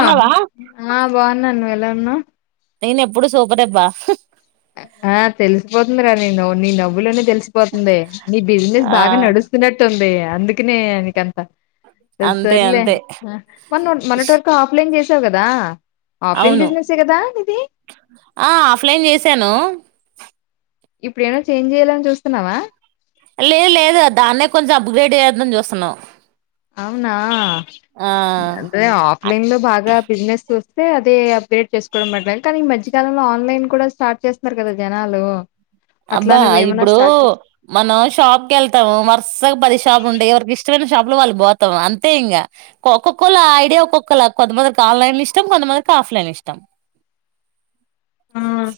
అన్నవా ఆ బావున్నాను నువ్వు ఎలా వున్నావు నేను ఎప్పుడు సూపరే అబ్బా ఆ తెలిసిపోతుంది రా నీ నవ్వు నీ నవ్వులోనే తెల్ సిపోతుంది నీ బిజినెస్ ఆ బాగా నడుస్తున్నట్టు ఉంది ఇగ అందుకనే నీకంత అంతే ససర్లే అంతే మొన్న మొన్నటి వరకు ఆఫ్లైన్ చేసావు కదా ఆఫ్లైన్ అవును బిజినెసే కదా నీది ఆ ఆఫ్లైన్ చేసాను ఇప్పుడు ఎవన్న చేంజ్ చేయ్యాలని చూస్తున్నావా లేదు లేదు దాన్నే కొంచెం అప్గ్రేడ్ చేద్దామని చూస్తున్నాం అవునా ఆ అంటే అ- ఆఫ్లైన్ లో బాగా బిజినెస్ చూస్తే అదే అప్గ్రేడ్ చేసుకోవడం బెటరే కానీ ఈ మధ్యకాలంలో ఆన్లైన్ కూడా స్టార్ట్ చేస్తున్నారు కదా జనాలు అట్లా అబ్బా నువ్వేమన్నా ఇప్పుడు స్టార్ట్ మనం షాప్కి ఎళ్తాము వరుసగా పది షాపులు ఉంటాయి ఎవరికి ఇష్టమైన షా షాప్ లో వాళ్ళు బోతాం అంతే ఇంగ ఒక్కొక్కొళ్ళ ఐడియా ఒక్కొక్కళ కొంతమందికి ఆన్లైన్ ఇష్టం కొంతమంది ఆఫ్లైన్ ఇష్టం మ్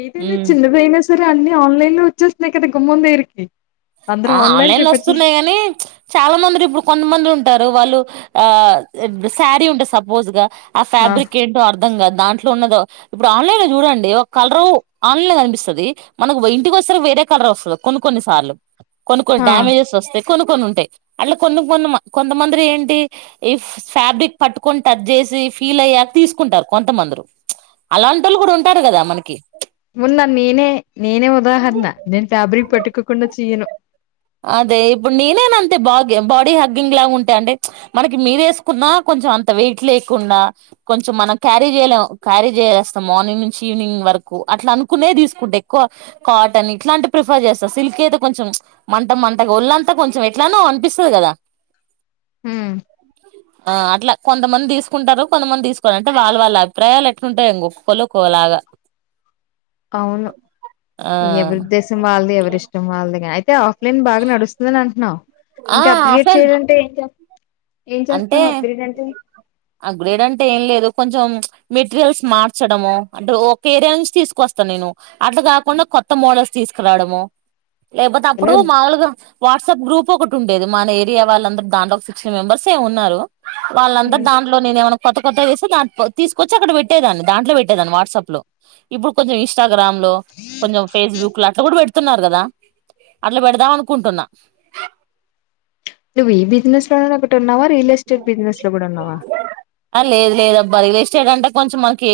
ఏదైన్న ఉమ్. చిన్నదైన సరే అన్ని ఆన్లైన్ లో వచ్చేస్తున్నాయి కదా గుమ్మం దేరికి ఆ ఆన్లైన్ లో వస్తున్నాయి గాని చాలా మందిరు ఇప్పుడు కొంతమంది ఉంటారు వాళ్ళు ఆ శారీ ఉంటే సపోజ్గా ఆ ఫ్యాబ్రిక్ ఏంటో అర్ దాన్ దాంట్లో ఉన్నదో ఇప్పుడు ఆన్లైన్ లో చూడండి ఒక కలరు ఆన్లైన్ లో కనిపిస్తది మనకు ఇంటికి వేరే కలర్ వస్తుంది కొన్ని కొన్ని సార్లు కొన్ని కొన్ని ఆ డ్యామేజెస్ వస్తే కొను కొన్ని ఉంటాయి అట్లా కొన్ని కొన్ని కొంతమంది ఏంటి ఈ ఫ్యాబ్రిక్ పట్టుకొని టచ్ చేసి ఫీల్ అయ్యాక తీసుకుంటారు కొంతమందరు అలాంటి వాళ్ళు కూడా ఉంటారు కదా మనకి ఉన్నా నేనే నేనే ఉదాహరణ నేను ఫాబ్రిక్ పట్టుకోకుండ తీయను అదే ఇప్పుడు నేనేను అంతే బా బాడీ హగ్గింగ్ లాగా ఉంటా అండి మనకి మీరు వేసుకున్నా కొ కొంచం అంత వెయిట్ లేకుండా కొంచెం మనం క్యారీ చేయలేం క్యారీ చేయాలస్తాం మార్నింగ్ నుంచి ఈవినింగ్ వరకు అట్లా అనుకునే తీసుకుంటా ఎక్కువ కాటన్ ఇట్లాంటి ప్రిఫర్ చేస్తా సిల్క్ అయితే కొంచెం మంట మంటగా ఒళ్ళంతా కొంచెం ఎట్లానో అనిపిస్తది కదా హ్మ్ ఆ అట్లా కొంతమంది తీసుకుంటారు కొంతమంది తీసుకోవాల అంటే వాళ్ళ వాళ్ళ అభిప్రాయాలు ఎట్లుంటాయి ఇంకొక్కలు ఒక్కలాగా అవును ఆ ఎవరుద్దేశం వాళ్ళది ఎవరిష్టం వాళ్ళది అయితే లేని బాగా నడుస్తుందని అంటున్నావు ఆ ఇంకా అప్గ్రేడ్ ఫ్రెండ్ చేయాలంటే ఏం ఏం చేస్తున్నావు అప్గ్రేడ్ ఏంటి ఆ గ్రేడ్ అంటే ఏం లేదు కొంచెం మెటీరియల్స్ మార్చడము అంటే ఒక ఏరియా నుంచి తీసుకొస్ త నేను అట్లా కాకుండా కొత్త మోడల్స్ తీసుకురావడము లేకపోతే ఎలా అప్పుడు మామూలుగా వాస్ ట్సప్ గ్రూప్ ఒకటి ఉండేది మన ఏరియా వాళ్ళందూ దాంట్లో ఒక సిక్స్టీన్ మెంబర్స్ ఏమో ఉన్నారు వాళ్ళందరు దాంట్లో నేను ఏమ కొత్త కొత్త వస్తే దా తీసుకొచ్చి అక్కడ పెట్టేదాన్ని దాంట్లో పెట్టేదాన్ని వాట్సాప్ లో ఇప్పుడు కొంచెం ఇంస్టా గ్రామ్ లో కొంచెం ఫేస్బుక్ లో అలా కూడా పెట్ తున్నారు కదా అట్లా పెడదాం అనుకుంటున్నా నువ్వు ఈ బిజినెస్ లో ఒకటి రియల్ ఎస్టేట్ బిజినెస్ లో కూడా ఉన్నావా అ లేదు లేదు బరిలే స్టేట్ అంటే కొంచెం మనకి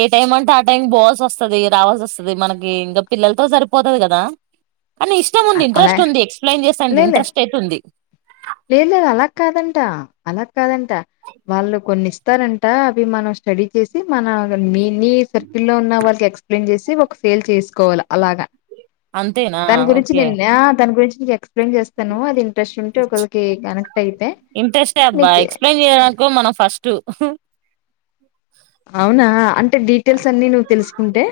ఏ టైమ్ అంటే ఆ టైం పోవాల్సి వస్తది రావాల్సి వస్తది మనకి ఇంకా పిల్లలతో సరిపోతది కదా కానీ ఇష్టం ఉంది అలా ఇంట్రెస్ట్ ఉంది ఎక్స్ప్లెయిన్ చేస్తే లేలే ఇంట్రెస్ట్ అయితే ఉంది లేదు లేదు అలా కాదంట అలా కాదంట వాళ్ళు కొన్ని ఇస్తారంట అవి మనం స్టడీ చేసి మన మె ఎన్ని సర్కిల్ల్లో ఉన్న వాళ్ళకి ఎక్స్ప్లెయిన్ చేసి ఒక ఫెయిల్ చేసుకోవాలి అలాగా అంతేనా దాని గురించి ఓకే నేను దాని గురించి నీకు ఎక్స్ప్లెయిన్ చేస్తాను అది ఇంట్రెస్ట్ ఉంటే ఒక ఇంట్రెస్టే అబ్బా నీకు ఎక్స్ప్లెయిన్ చేయడానీకో మనం ఫస్ట్ అవునా అంటే డీటెయిల్స్ అన్ని నువ్వు తెలుసుకుంటే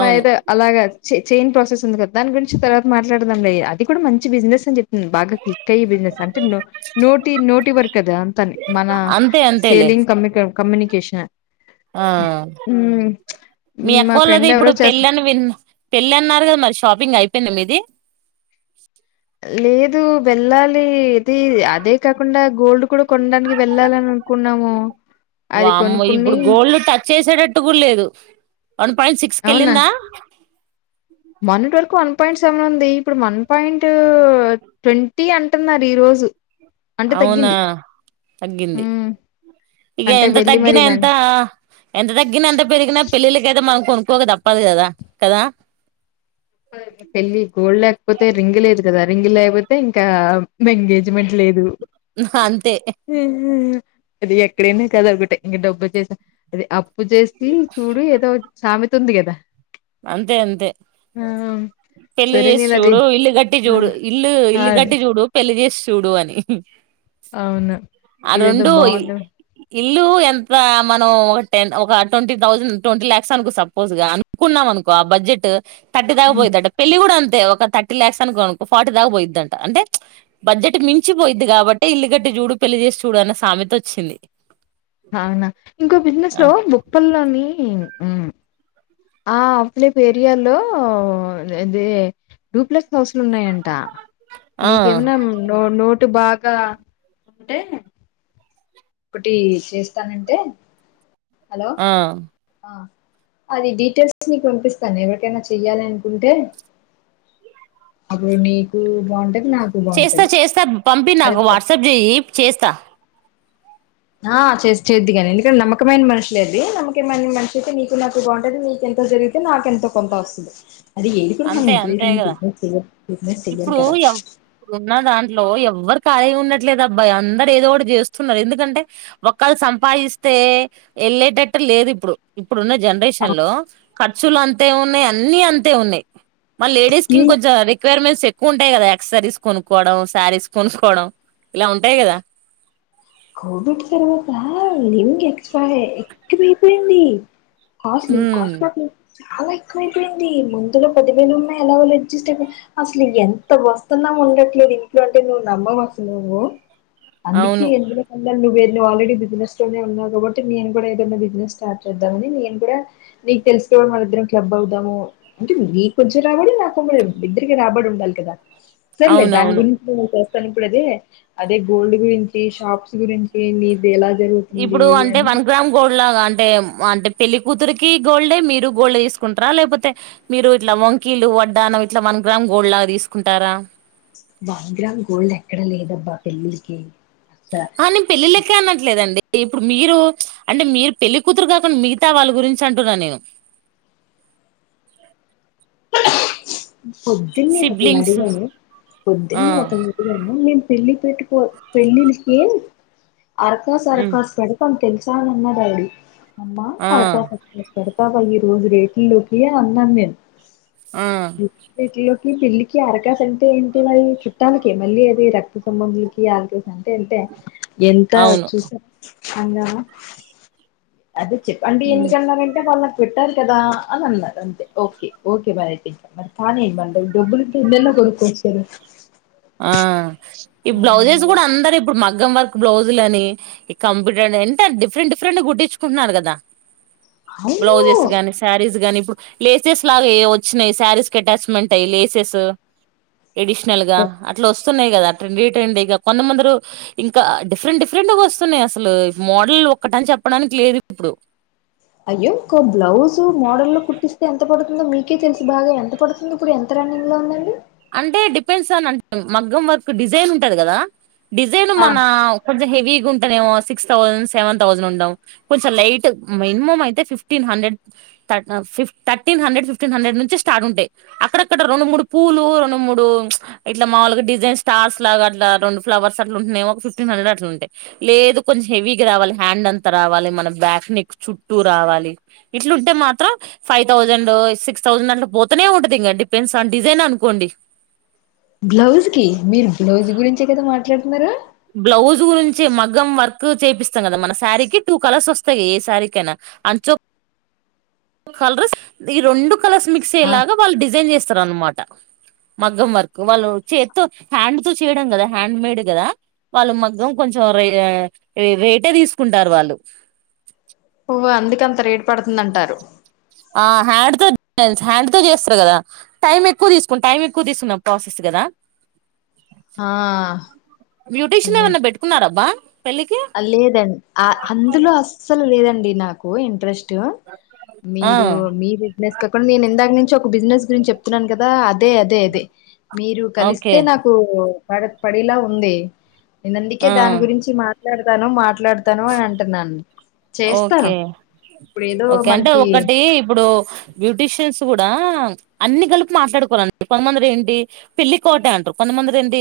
మా ఏదో అలాగా చైన్ ప్రాసెస్ ఉంది కదా గురించి తర్వాత మాట్లాడదంలే అది కూడా మంచి బిజినెస్ అని చెప్ బాగా చిక్కయ బిజినెస్ అంటే నోటి నోటి వరకు కదా అంతా మన అంతే సేల్ అంతేలే కమ్ముక కమ్యూనికేషనే ఆ ఉ మీ అక్కోళ్ళది ఇప్పుడు పెళ్ళి అని విన్ పెళ్ళి అన్నారు కదా మరి షాపింగ్ అయి పోయిందా మీది లేదు వెళ్ళాలి ఇది అదే కాకుండా గోల్డ్ కూడా కొనడానికి వెళ్ళాలని అనుకున్నాము అది వామ్మో ఇప్పుడు కొనుక్కుని గోల్డ్ టచ్ చేసేటట్టు కూడా లేదు వన్ పాయింట్ సిక్స్ అవునా కెళ్ళిందా మనట్ వరకు అను పాయింట్ సెవెన్ ఉంది ఇప్పుడు వన్ పాయింట్ ట్వంటీ అంటున్నారు ఈ రోజు అంటే అవునా తగ్గింది. తగ్గింది హ్మ్. ఇక అంటే ఎంత వెళ్ళి తగ్గిన మరి వెన్ ఎంత ఎంత తగ్గిన ఎంత పెరిగినా పెళ్ళిలకైతే మకు కొనుక్కోక తప్పదు కదా కదా పెళ్ళి గోల్డ్ లేకపోతే రింగు లేదు కదా రింగు లేకపోతే ఇంకా ఎంగేజ్మెంట్ లేదు అంతే అది ఎక్కడైనా కదా ఒకటే. ఇంక డబ్బు చేసా అది అప్పు చేసి చూడు ఏదో సామెత ఉంది కదా. అంతే అంతే. ఆ. పెళ్లి సరే చేసి నేను అది చూడు ఇల్లు కట్టి ఆ! చూడు ఇల్లు ఇల్లు అదే గట్టి చూడు పెళ్లి చేసి. చూడు అని. అవున ఆ ఇదేదో రెండు బాగుందె. ఇల్లు ఎంత మనం ఒక టెన్ ఒక ట్వంటీ థౌజండ్ ట్వంటీ ల్యాక్స్ అనుకో సపోజ్ గా‌. కున్నాం అనుకో ఆ బడ్జెట్ తథర్టీ హ్మ్. తాకపోయిదింటే పెళ్లి కూడా అంత్. ఒక థర్టీ ల్యాక్స్ అనుకో ఓక ఫార్టీ దాకా పోయిదంట అంటే బడ్జెట్ మించి పోయిద్ది కాబట్టి ఇల్లు కట్టి. చూడు పెళ్లి చేసి చూడు అన్న సామెత వచ్చింది. అవునా ఇంకో బిజినెస్ ఆ లో బొప్పనని. ఆ అప్పులే పెరిలో అదీ. డూప్లక్స్ హౌస్లు ఉన్నాయంట. ఆ నీకేమనా నోటు బాగా ఉంటే. ఇటి చేస్తానంటే హలో ఆ ఆ. అది డీటెయిల్స్ నికు పంపిస్తాను ఎవరికైనా చెయ్యాలి అనుకుంటే. అప్పుడు నీకు బాగుంట. చేస్తా చేస్తా పంపి నాకు వాట్సాప్ చెయి చేస్తా. ఆ చే చేద్దిగాని ఎందుకంటే నమ్మకమైన మనుషులేదు నమ్మకమైన మనిషి అయితే నీకు నాకు బాగుంటంది నీకెంత. ఎంత జరిగితే నాకెంతో కొంత వస్తుంది. అది ఏది కూడా మనం అంతే అంతే ఇంటంది కదా బిజినెస్ బిజినెస్ చెయ్యాలి ఇప్పుడు కదా. ఎవ్ ఇప్పుడున్న దాంట్లో ఎవ్వరు. ఖళీ ఉండట్లేదు అబ్బాయ అందరు ఏదో ఒకటి చేస్తున్నారు ఎందుకంటే ఒక్కళ్ళు సంపాదిస్తే. వెళ్ళేటట్టు లేదు ఇప్పుడు. ఇప్పుడున్న జనరేషన్ లో ఖర్చులు అంతే ఉన్నాయి అన్ని అంతే ఉన్నాయి. మా లేడీస్ కి ఏం ఇంకో రిక్వైర్మెంట్స్ ఎక్కువ్. ఎక్కు ఉంటాయి కదా ఎక్ససరీస్ కొనుక్కవడం శారీస్ కొనుక్కోవడం ఇలా ఉంటాయి కదా. కోవిడ్ తర్వాత నింగ్ ఎక్స్పైర్ ఎక్కువయిపోయింది. Costly um cost costly. చాలా ఎక్కువైపోయింది ముందులో పదివేలు ఉన్నాయి ఎలా వాళ్ళు అడ్జస్ట్ అయిపోయి అసలు ఎంత వస్తున్నా. ఉండట్లేదు ఇంట్లో అంటే నువ్వు నమ్మవ అసలు నువ్వు అందుకే అవును ఎందు. నువ్వ వేరువవు ఆల్రెడీ బిినెస్ లోనే ఉన్నావు కాబట్టి నేను కూడా ఏదైనా బిజినెస్ స్టార్ట్ చేద్దామని నేను కూడా. నీకు తెలుసుకోవడం మళ్ ఇద్దరం క్లబ్ అవుదాము అంటే నీ కొంచెం రాబడం నా కొమ్మడి ఇద్దరిక రాబడి ఉండాలి. కదా సరలేదు దాని అవునవును గురించి నే చేస్తాను ఇప్పుడు అదే అదే గోల్డ్ గురించి షాప్స్. గురించి ఏ. ఇప్పుడు అంటే వన్ గ్రామ్ గోల్డ్ లాగా అంటే. అంటే పెళ్లి కూతురికి గోల్డే మీరు గోల్డ్ తీసుకుంటారా లేకపోతే మీరు ఇట్లా వంకీలు వడ్డానం. ఇట్లా వన్ గ్రామ్ గోల్డ్ లాగా తీసుకుంటారా. వన్ గ్రామ్ గోల్డ్ ఎక్కడ లేదండి ఆభ్యస్లి. ఆ నేను పెళ్ళిళ్ళకే అనట్లేదండి. ఇప్పుడు మీరు అంటే మీరు పెళ్ళికతురు కాకుండా మిగతా వాళ్ళ గురించి అంటున్నా నేను. పొద్దున్న ఒకల్నీ సిబ్లింగ్స్ నడిగాను ఆ పొద్దున్న ఒకల్నీ అడిగాను మేము పెళ్లి. పెట్టుకో పెళ్ళిళకిం అరకాస్ ఉమ్, అరకాస్ పెడకని తెలుసు. ఇస్తా అన్నడాడి అమ్మా ఆ మరకా [inaudible] పాపామ్ ఈ రోజు రేట్ల్కి అన్నాను నేను ఆ రేట్లోకి. ఈ పిల్లికి అరకాసు అంటే ఏంటి మరి చుట్టాలకే మళ్ళీ అది రక్త సంబంధులకి ఆకా. అంటే అంతే ఎంత అవును చూసారు హంగా. అదే చెప్పండి ఉమ్, ఎందుకన్నారంటే వాళ్ళు నాకు పెట్టారు కదా అని అన్నారు అంతే ఓకే ఓకే. మరిండి కానీ మరి తాన డబ్బులతో ఎన్నైనా కొనుక్కోవచ్చు కదా. ఆ ఈ ఆ నేను బ్లౌజెస్ అలా గుడ అందరు ఇప్పుడు మగ్ గం వర్క్ బ్లౌజులని, ఈ కంప్యూటర్ ఎంట డిఫరెంట్ డిఫరెంట్ గుట్టించుకుంటున్నారు కదా. అవును బ్లౌజెస్ గని, శారీస్ గనీ ప్పు లేసెస్ లాగా ఏవచ్చినయి, శారీస్ కి అటాచ్మెంట్ అయి లేసెసు ఎడిషనల్గా. స్తున్నాయి కదీ ట్రెండీ ట్రెండీగా కొందమందరు ఇంకా డిఫరెంట్ డిఫరెంట్ గా వస్తున్నయి అసలు మోడల్ ఒటని చెప్పడానికి లేదు ఇప్పుడు. అయ్యో ఒక్కో బ్లౌజ్ మోడల్ లో కుట్టిస్తే ఎంత పడుతుందో మీకే తెలుసు బాగా, ఎంత పడుతుందో ఇప్పుడు ఎంత రన్నింగ్లో ఉందండి. అంటే డిపెండ్స్ అన్ అం ట్ మగ్గం వర్కు డిజైన్ ఉంటది కదా. డిజైన్ ఆ మన కొంచెం హెవ్ వీక్ గుంటేనేమో సిక్స్ థౌజండ్, సెవెన్ థౌజండ్ ఉండాం. కొంచెం లైట్ మినిమం అయితే ఫిఫ్టీన్ హండ్రెడ్ థ ఆ ఫిఫ్ థర్టీన్ హండ్రెడ్, ఫిఫ్టీన్ హండ్రెడ్ నుంచి స్టార్ట్ ఉంటయి, అక్కడక్కడ రెండు మూడు పూలు రెండు మూడు ప్చ్ ఇట్లా మామూలుగా డిజైన్ స్టార్ లాగా అట్లా రెండు ఫ్లర్స్ అట్లా ఉంటన్నయి, ఒక ఫిఫ్టీన్ హండ్రెడ్ అట్లా ఉంటాయి లేదు కొంచెం హెవీగా రావాలి హ్యాండ్ అంత రావాలి, మన బ్యాక్ నెక్ చుట్టూ రావాలి ఇ ఇట్లు ఉంటే మాత్రం ఫైవ్ థౌజండ్ సిక్స్ థౌసండ్ అట్ల పోతనే ఉంటది ఇంకా, డిపెండ్స్ ఆన్ డిజైన్ అనుకోండి. బ్లౌజ్ కి మీరు బ్లౌజ్ గురించే కదా మాట్లాడుతున్నారు బ్లౌజ్ గురించి మగ్గం వర్క్ చేపిస్తాం కదా మన శారీకి టూ కలర్స్ వస్తయి ఏ శారీకైనా. అంచు కలర్స్ ఈ రెండు కలర్స్ మిక్స్ ఆ అయ్యేలాగా వాళ్ళు డిజైన్ చేస్తరు అనమాట. మగ్గం వర్క్ వాళ్ళు చేత్తో హ్యాండ్ తో చేయడం కదా, హ్యాండ్ మేడ్ కదా వాళ్ళు మగ్గం కొంచెం రే ఆ రేటే తీసుకుంటారు వాళ్ళు. వ అందుకే అంత రేటు పడుతుందంటారు. ఆ హ్యాండ్ తో హ్యాండ్ తో చేస్తరు కదా, టైం ఎక్కువ తీసుకుం టైం ఎక్కువ తీసుకున్న ప్రాసెస్ కదా. ఆ బ్యూటీషియన్ ఏమన్నా పెట్టుకున్నారబ్బా పెళ్ళికి ఆ లేదండి ఆ అందులో అస్సలు లేదండి నాకు ఇంట్రెస్ట్. ఆ మీరు మీ బిజినెస్ కాకుండా నేను ఇందాక నుంచి ఒక బిజినెస్ గురించి చెప్తున్నాను కదా అద్ అదే అదే అదే, మీరు ఓకే కలిస్తే నాకు పడ పడిలా ఉంది. నేను అందుకే ఆ దాని గురించి మాట్లాడతాను మాట్లాడతాను అని అంటున్నాను. చేస్తాను ఓకే, ఇప్పుడు ఏదో ఓకే అంటే మనకి ఒకటి ఇప్పుడు బ్యూటీషియన్స్ కూ దా అన్ని గలుపు మాట్లాడుకోవాలండి, కొంతమందరు ఏంటి పెళ్లి కోట అంటరు కొంతమందలు ఏంటి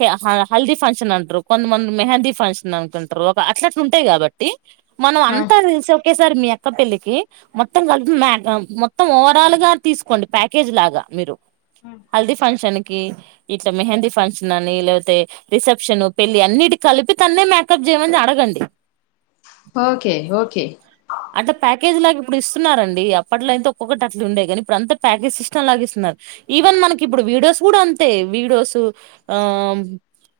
హా హా హల్దీ ఫంక్షన్ అంటరు, కొంతమంది మెహందీ ఫంక్షన్ అనుకుంటరు, ఒక అట్లా ఉంటాయి కాబట్టి మనం ఆ అంత ఇన్ కేస్ సర్ మీ అక్క పెళ్లి, కి మొత్తం కలిపి మేక మొత్తం ఓవరాల్ గా తీసుకోండి ప్యాకేజ్ లాగా మీరు. హల్ది ఫంక్షన్ కి ఇట్ల మెహందీ ఫంక్షన్ అని లేకపోతే రిసెప్షన్ పెళ్లి అన్నిటి కలిపి కన్నె మేకప్ జెమనీ అడగండి. Okay okay. అట్ట ప్యాకేజ్ లాగా ఇప్పుడు ఇస్తున్నారండి, అప్పట్లో అయితే ఒక్కొక్కటి అట్లు ఉండే కానీ ఇప్పుడు అంత ప్యాకేజ్ సిస్టమ్ లాగా ఇస్తున్న నారు, ఈవెన్ మనకి ఇప్పుడు వీడియోస్ కూడా అంతే, వీడియోస్ ఆ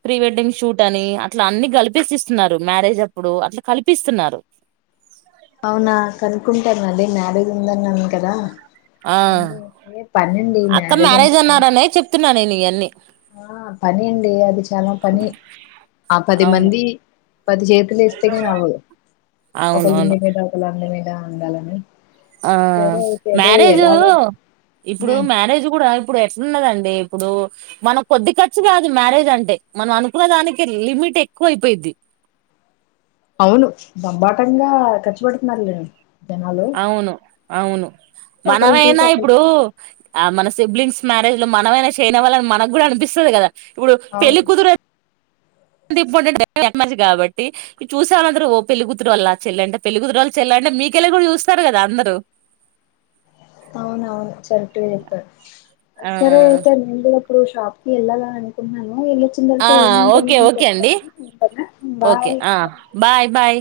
ప్రీ వెడ్డింగ్ షూట్ అని అట్లా అన్ని కల్పిసిస్తున్నారు, మ్యారేజ్ అప్పుడు అట్లా కల్పిస్తున్నారు. అవునా కనుకుంటారు అదే మ్యారేజ్ ఉందన్నారు కదా ఆ పనిండి ఈ అక్క మ్యారేజ్ అప్ అన్నారనే చెప్తున్నా నేను ఇవన్నీ ఆ పని అండి, అది చాలా పని ఆ పది అవును మంది పది చేతులు వస్తేగాని అవ్వదు అవునవును ఒకలుండి మీద, ఒకలు అండి మీద అండాలని ఆ మ్యారేజ్ ఇప్పుడు ఉమ్ మ్యారేజ్ గుడ ఇప్పుడు ఎట్లున్నదండి ఇప్పుడు మనం కొద్ది ఖర్చు కాదు మ్యారేజ్ అంటే మనం అనుకున్న దానికి లిమిట్ టె ఎక్కువయిపోయిద్ది. అవును బంబాటంగా ఖర్చు పెడుతున్నారు లేను అవును అవును ఒకళ్ళని చూసి మనమయినా ఒకళ్ళు ఇప్పుడు ఆ మన సిబ్లింగ్స్ మ్యారేజ్ లో మనమైనా చేయన వాళ్ళని మనకు కూడా అనిపిస్తుంది కదా ఇప్పుడు పెళ్ళి అవును. కుతురే త ఇంపార్టెం మంచిగా కాబట్టి ఈ చూసా అందరు ఓ పెలులిగుతురు వాల్ల చల్లంట పెళ్లిగుతురుళ్ళుల్లంట అంటే మీకెళ్ళి కూడా చూస్తారు కదా అందరుూ అవున అవును చెరట్ చెప్పడు ఆ సరే అయితే న ఇప్పుడు షాప్ కి వెళ్ళలాని అనుకుంటన్నాను ఆ ప్రచ్చతే ఏ ఓకే కొ ఓకే అండి ఓకే బాయ్ ఆ బాయ్ బాయ్